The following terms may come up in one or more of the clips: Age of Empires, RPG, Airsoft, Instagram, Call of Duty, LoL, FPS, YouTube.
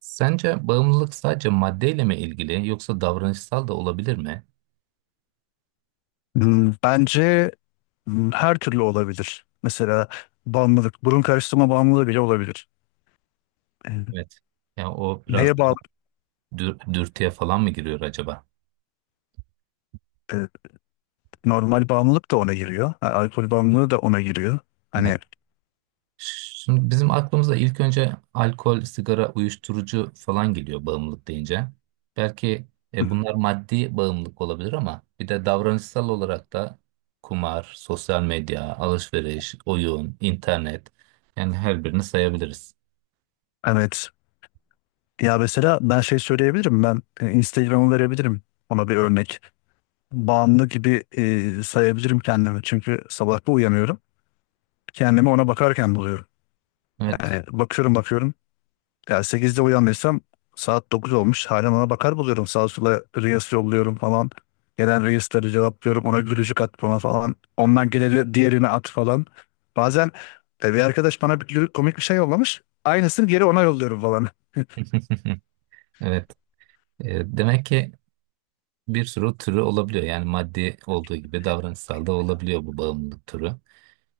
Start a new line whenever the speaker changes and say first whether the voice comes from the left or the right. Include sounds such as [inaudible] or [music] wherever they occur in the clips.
right: Sence bağımlılık sadece maddeyle mi ilgili yoksa davranışsal da olabilir mi?
left: Hmm, bence her türlü olabilir. Mesela bağımlılık, burun karıştırma bağımlılığı bile olabilir. E,
right: Evet. Yani o biraz
left: Neye
right: daha
left: bağlı?
right: dürtüye falan mı giriyor acaba?
left: e, Normal bağımlılık da ona giriyor. Ha, alkol bağımlılığı da ona giriyor.
right: Evet.
left: Hani
right: Şimdi bizim aklımıza ilk önce alkol, sigara, uyuşturucu falan geliyor bağımlılık deyince. Belki bunlar maddi bağımlılık olabilir ama bir de davranışsal olarak da kumar, sosyal medya, alışveriş, oyun, internet, yani her birini sayabiliriz.
left: evet. Ya mesela ben şey söyleyebilirim. Ben Instagram'ı verebilirim. Ona bir örnek. Bağımlı gibi sayabilirim kendimi. Çünkü sabah bir uyanıyorum. Kendimi ona bakarken buluyorum.
right: Evet.
left: Yani bakıyorum bakıyorum. Ya sekizde uyanmışsam saat 9 olmuş, hala ona bakar buluyorum. Sağa sola reels yolluyorum falan. Gelen reels'leri cevaplıyorum. Ona gülücük at bana falan. Ondan geleni diğerine at falan. Bazen bir arkadaş bana bir komik bir şey yollamış. Aynısını geri ona yolluyorum falan.
right: [laughs] Evet. Demek ki bir sürü türü olabiliyor. Yani maddi olduğu gibi davranışsal da olabiliyor bu bağımlılık türü.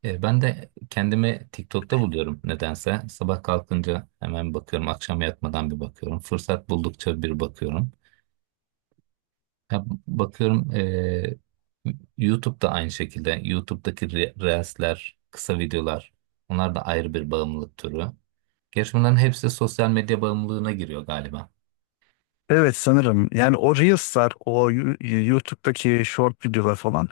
right: Ben de kendimi TikTok'ta buluyorum nedense. Sabah kalkınca hemen bakıyorum, akşam yatmadan bir bakıyorum. Fırsat buldukça bir bakıyorum. Ya, bakıyorum, YouTube'da aynı şekilde. Reels'ler, kısa videolar, onlar da ayrı bir bağımlılık türü. Gerçi bunların hepsi sosyal medya bağımlılığına giriyor galiba.
left: Evet sanırım. Yani o reels'lar, o YouTube'daki short videolar falan.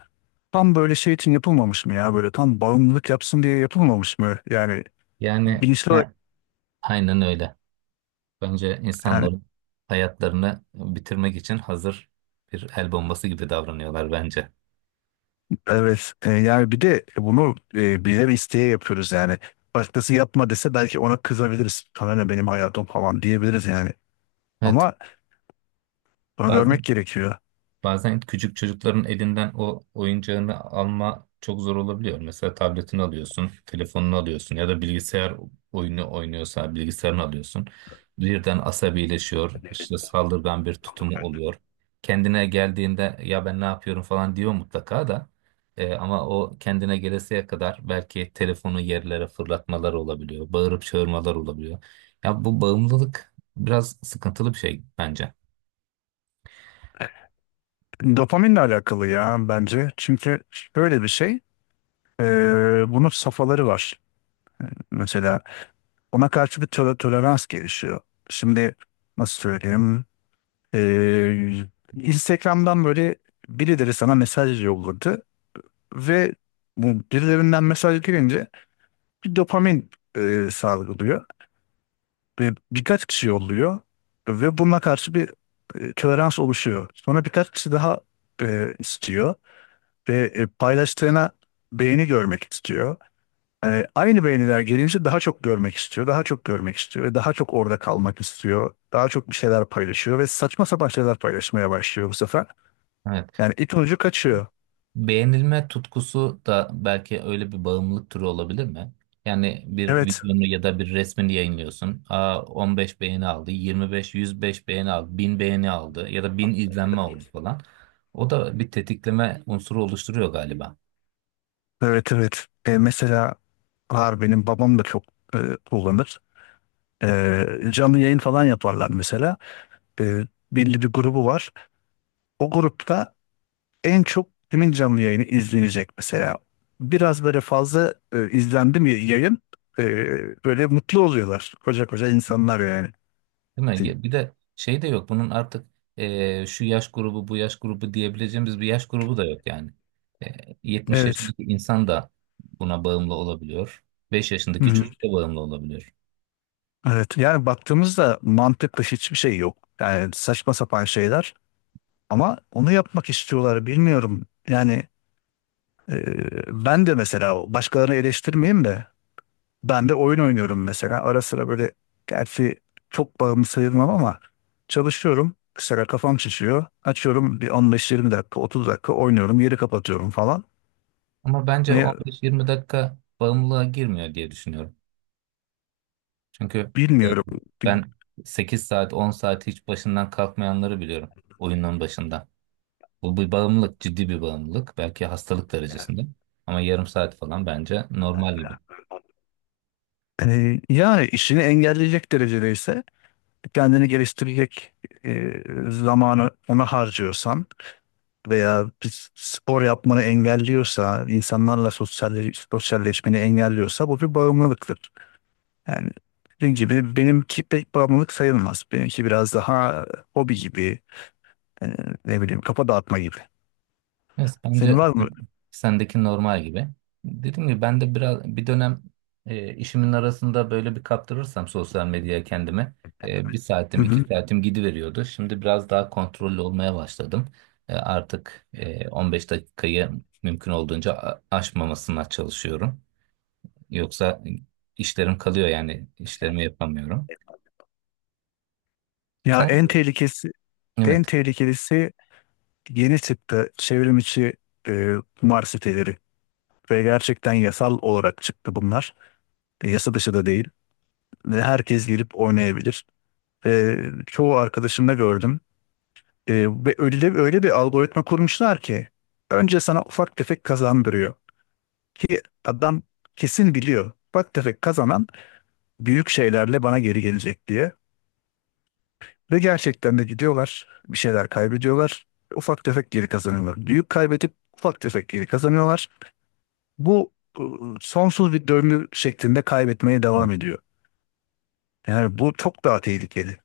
left: Tam böyle şey için yapılmamış mı ya? Böyle tam bağımlılık yapsın diye yapılmamış mı? Yani
right: Yani
left: bilinçli olarak
right: ha, aynen öyle. Bence
left: yani.
right: insanların hayatlarını bitirmek için hazır bir el bombası gibi davranıyorlar bence.
left: Evet yani bir de bunu bilerek isteye yapıyoruz yani. Başkası yapma dese belki ona kızabiliriz. Sana ne benim hayatım falan diyebiliriz yani.
right: Evet.
left: Ama bunu görmek
right: Bazen
left: gerekiyor.
right: Bazen küçük çocukların elinden o oyuncağını alma çok zor olabiliyor. Mesela tabletini alıyorsun, telefonunu alıyorsun ya da bilgisayar oyunu oynuyorsa bilgisayarını alıyorsun. Birden asabileşiyor, işte saldırgan bir tutumu oluyor. Kendine geldiğinde ya ben ne yapıyorum falan diyor mutlaka da. Ama o kendine gelesiye kadar belki telefonu yerlere fırlatmalar olabiliyor, bağırıp çağırmalar olabiliyor. Ya bu bağımlılık biraz sıkıntılı bir şey bence.
left: Dopaminle alakalı ya bence. Çünkü şöyle bir şey. e, Bunun safhaları var. Mesela ona karşı bir tolerans gelişiyor. Şimdi nasıl söyleyeyim? E, Instagram'dan böyle birileri sana mesaj yolladı ve bu birilerinden mesaj gelince bir dopamin salgılıyor ve birkaç kişi yolluyor ve buna karşı bir tolerans oluşuyor. Sonra birkaç kişi daha istiyor ve paylaştığına beğeni görmek istiyor. E, aynı beğeniler gelince daha çok görmek istiyor, daha çok görmek istiyor ve daha çok orada kalmak istiyor. Daha çok bir şeyler paylaşıyor ve saçma sapan şeyler paylaşmaya başlıyor bu sefer.
right: Evet.
left: Yani ipin ucu kaçıyor.
right: Beğenilme tutkusu da belki öyle bir bağımlılık türü olabilir mi? Yani bir
left: Evet,
right: videonu ya da bir resmini yayınlıyorsun. Aa, 15 beğeni aldı, 25, 105 beğeni aldı, 1000 beğeni aldı ya da 1000 izlenme oldu falan. O da bir tetikleme unsuru oluşturuyor galiba.
left: evet, evet. Mesela var benim babam da çok e, kullanır. Canlı yayın falan yaparlar mesela. Ee, Belli bir grubu var. O grupta en çok kimin canlı yayını izlenecek mesela. Biraz böyle fazla izlendi mi yayın e, böyle mutlu oluyorlar. Koca koca insanlar yani.
right: Değil mi? Ya, bir de şey de yok. Bunun artık, şu yaş grubu, bu yaş grubu diyebileceğimiz bir yaş grubu da yok yani. 70
left: Evet.
right: yaşındaki insan da buna bağımlı olabiliyor. 5
left: Hı
right: yaşındaki
left: hı.
right: çocuk da bağımlı olabiliyor.
left: Evet. Yani baktığımızda mantıklı hiçbir şey yok. Yani saçma sapan şeyler ama onu yapmak istiyorlar bilmiyorum. Yani e, ben de mesela başkalarını eleştirmeyeyim de, ben de oyun oynuyorum mesela. Ara sıra böyle, gerçi çok bağımlı sayılmam ama çalışıyorum. Mesela kafam şişiyor. Açıyorum bir 15-20 dakika, 30 dakika oynuyorum. Yeri kapatıyorum falan.
right: Ama bence
left: Ve
right: 15-20 dakika bağımlılığa girmiyor diye düşünüyorum. Çünkü e,
left: bilmiyorum. Bil-
right: ben 8 saat 10 saat hiç başından kalkmayanları biliyorum oyunun başında. Bu bir bağımlılık, ciddi bir bağımlılık. Belki hastalık derecesinde. Ama yarım saat falan bence normal gibi.
left: Yani işini engelleyecek derecede ise, kendini geliştirecek e, zamanı ona harcıyorsan veya bir spor yapmanı engelliyorsa, insanlarla sosyalleşmeni engelliyorsa bu bir bağımlılıktır. Yani dediğim gibi benimki pek bağımlılık sayılmaz. Benimki biraz daha hobi gibi, e, ne bileyim kafa dağıtma gibi.
right: Evet,
left: Senin
right: bence
left: var mı?
right: sendeki normal gibi. Dediğim gibi ben de biraz bir dönem, işimin arasında böyle bir kaptırırsam sosyal medyaya kendimi, bir
left: Hı
right: saatim iki
left: hı.
right: saatim gidiveriyordu. Şimdi biraz daha kontrollü olmaya başladım. E, artık 15 dakikayı mümkün olduğunca aşmamasına çalışıyorum. Yoksa işlerim kalıyor yani işlerimi yapamıyorum.
left: Ya
right: Sen,
left: en
right: evet,
left: tehlikelisi yeni çıktı çevrim içi kumar siteleri. Ve gerçekten yasal olarak çıktı bunlar. E, yasa dışı da değil. Ve herkes gelip oynayabilir. E, Çoğu arkadaşımda gördüm. E, Ve öyle bir algoritma kurmuşlar ki önce sana ufak tefek kazandırıyor. Ki adam kesin biliyor, bak tefek kazanan büyük şeylerle bana geri gelecek diye. Ve gerçekten de gidiyorlar. Bir şeyler kaybediyorlar. Ufak tefek geri kazanıyorlar. Büyük kaybedip ufak tefek geri kazanıyorlar. Bu sonsuz bir döngü şeklinde kaybetmeye devam ediyor. Yani bu çok daha tehlikeli.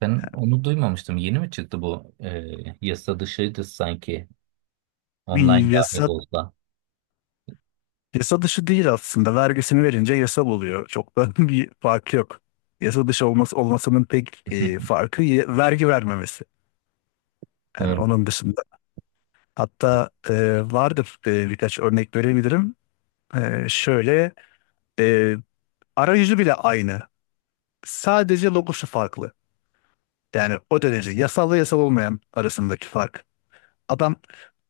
right: ben onu duymamıştım. Yeni mi çıktı bu, yasa dışıydı sanki, online
left: Bir
right: dahi
left: yasa,
right: olsa.
left: yasa dışı değil aslında. Vergisini verince yasal oluyor. Çok da [laughs] bir fark yok. Yasa olmasının pek
right: [laughs]
left: farkı vergi vermemesi. Yani
right: Doğru.
left: onun dışında, hatta vardır birkaç örnek verebilirim. E, şöyle, e, arayüzü bile aynı. Sadece logosu farklı. Yani o derece yasal ve yasal olmayan arasındaki fark. Adam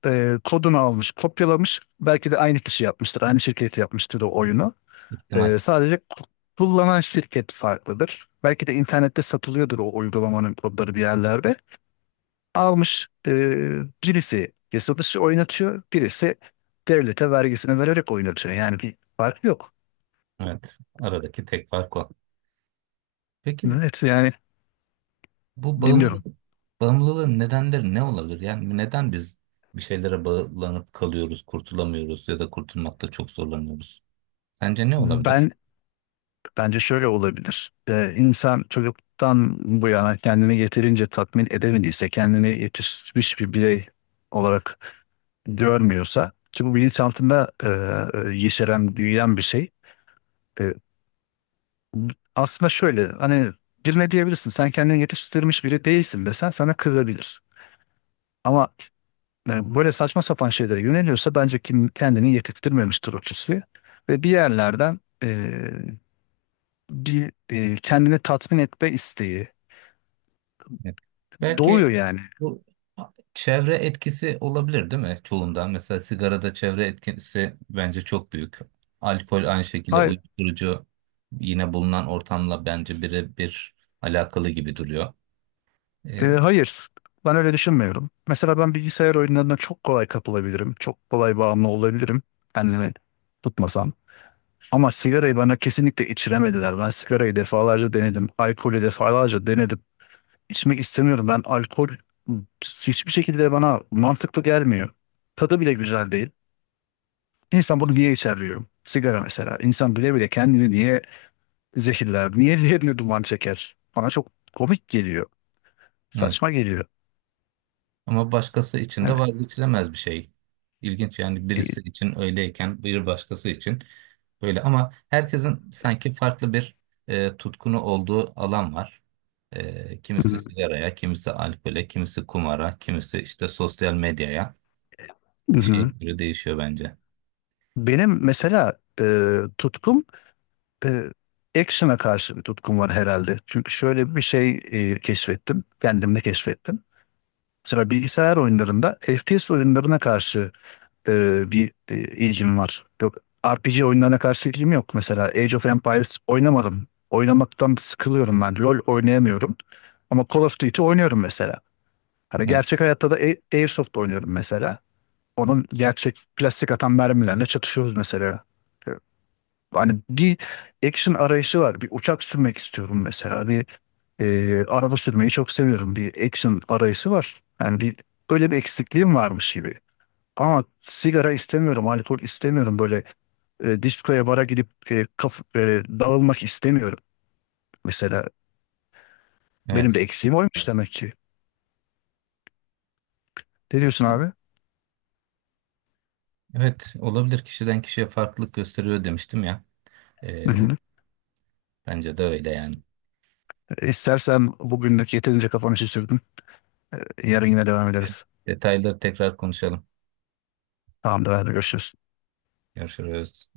left: kodunu almış, kopyalamış. Belki de aynı kişi yapmıştır, aynı şirket yapmıştır o oyunu.
right: İhtimal.
left: E, sadece kullanan şirket farklıdır. Belki de internette satılıyordur o uygulamanın kodları bir yerlerde. Almış, birisi yasadışı oynatıyor, birisi devlete vergisini vererek oynatıyor. Yani bir fark yok.
right: Evet. Aradaki tek fark o. Peki
left: Evet yani
right: bu
left: dinliyorum.
right: bağımlılığın nedenleri ne olabilir? Yani neden biz bir şeylere bağlanıp kalıyoruz, kurtulamıyoruz ya da kurtulmakta çok zorlanıyoruz? Sence ne olabilir?
left: Ben bence şöyle olabilir. E, insan çocuktan bu yana kendini yeterince tatmin edemediyse, kendini yetişmiş bir birey olarak görmüyorsa, ki bu bilinçaltında yeşeren, büyüyen bir şey. E, aslında şöyle hani, birine diyebilirsin sen kendini yetiştirmiş biri değilsin desen sana kırılabilir. Ama yani böyle saçma sapan şeylere yöneliyorsa bence kim kendini yetiştirmemiştir o kişi. Ve bir yerlerden bir kendini tatmin etme isteği
right: Evet. Belki
left: doğuyor yani.
right: Bu çevre etkisi olabilir değil mi çoğunda? Mesela sigarada çevre etkisi bence çok büyük. Alkol aynı şekilde,
left: Hayır,
right: uyuşturucu yine bulunan ortamla bence birebir alakalı gibi duruyor. Ee,
left: hayır, ben öyle düşünmüyorum. Mesela ben bilgisayar oyunlarına çok kolay kapılabilirim. Çok kolay bağımlı olabilirim kendimi tutmasam. Ama sigarayı bana kesinlikle içiremediler. Ben sigarayı defalarca denedim. Alkolü defalarca denedim. İçmek istemiyorum. Ben alkol hiçbir şekilde bana mantıklı gelmiyor. Tadı bile güzel değil. İnsan bunu niye içer diyorum. Sigara mesela. İnsan bile bile kendini niye zehirler, niye [laughs] yerine duman çeker? Bana çok komik geliyor.
right: evet.
left: Saçma geliyor.
right: Ama başkası için de
left: Yani,
right: vazgeçilemez bir şey. İlginç yani,
left: e,
right: birisi için öyleyken bir başkası için böyle, ama herkesin sanki farklı bir, tutkunu olduğu alan var. Kimisi
left: hı
right: sigaraya, kimisi alkole, kimisi kumara, kimisi işte sosyal medyaya. Bir şeye
left: hı.
right: göre değişiyor bence.
left: Benim mesela tutkum, e, action'a karşı bir tutkum var herhalde. Çünkü şöyle bir şey keşfettim. Kendimde keşfettim. Mesela bilgisayar oyunlarında FPS oyunlarına karşı bir ilgim var. Yok, RPG oyunlarına karşı ilgim yok. Mesela Age of Empires oynamadım. Oynamaktan sıkılıyorum ben. LoL oynayamıyorum. Ama Call of Duty oynuyorum mesela. Hani
right: Evet.
left: gerçek hayatta da Airsoft oynuyorum mesela. Onun gerçek plastik atan mermilerle çatışıyoruz mesela. E, Hani bir action arayışı var. Bir uçak sürmek istiyorum mesela. Bir araba sürmeyi çok seviyorum. Bir action arayışı var. Yani bir böyle bir eksikliğim varmış gibi. Ama sigara istemiyorum, alkol istemiyorum. Böyle diskoya bara gidip dağılmak istemiyorum. Mesela benim
right: Evet.
left: de eksiğim oymuş demek ki. Ne diyorsun abi?
right: Evet, olabilir, kişiden kişiye farklılık gösteriyor demiştim ya.
left: Hı
right: E,
left: hı.
right: Bence de öyle yani.
left: E, İstersen bugünlük yeterince kafanı şişirdim. Yarın yine devam
right: Evet.
left: ederiz.
right: Detayları tekrar konuşalım.
left: Tamamdır, hadi görüşürüz.
right: Görüşürüz.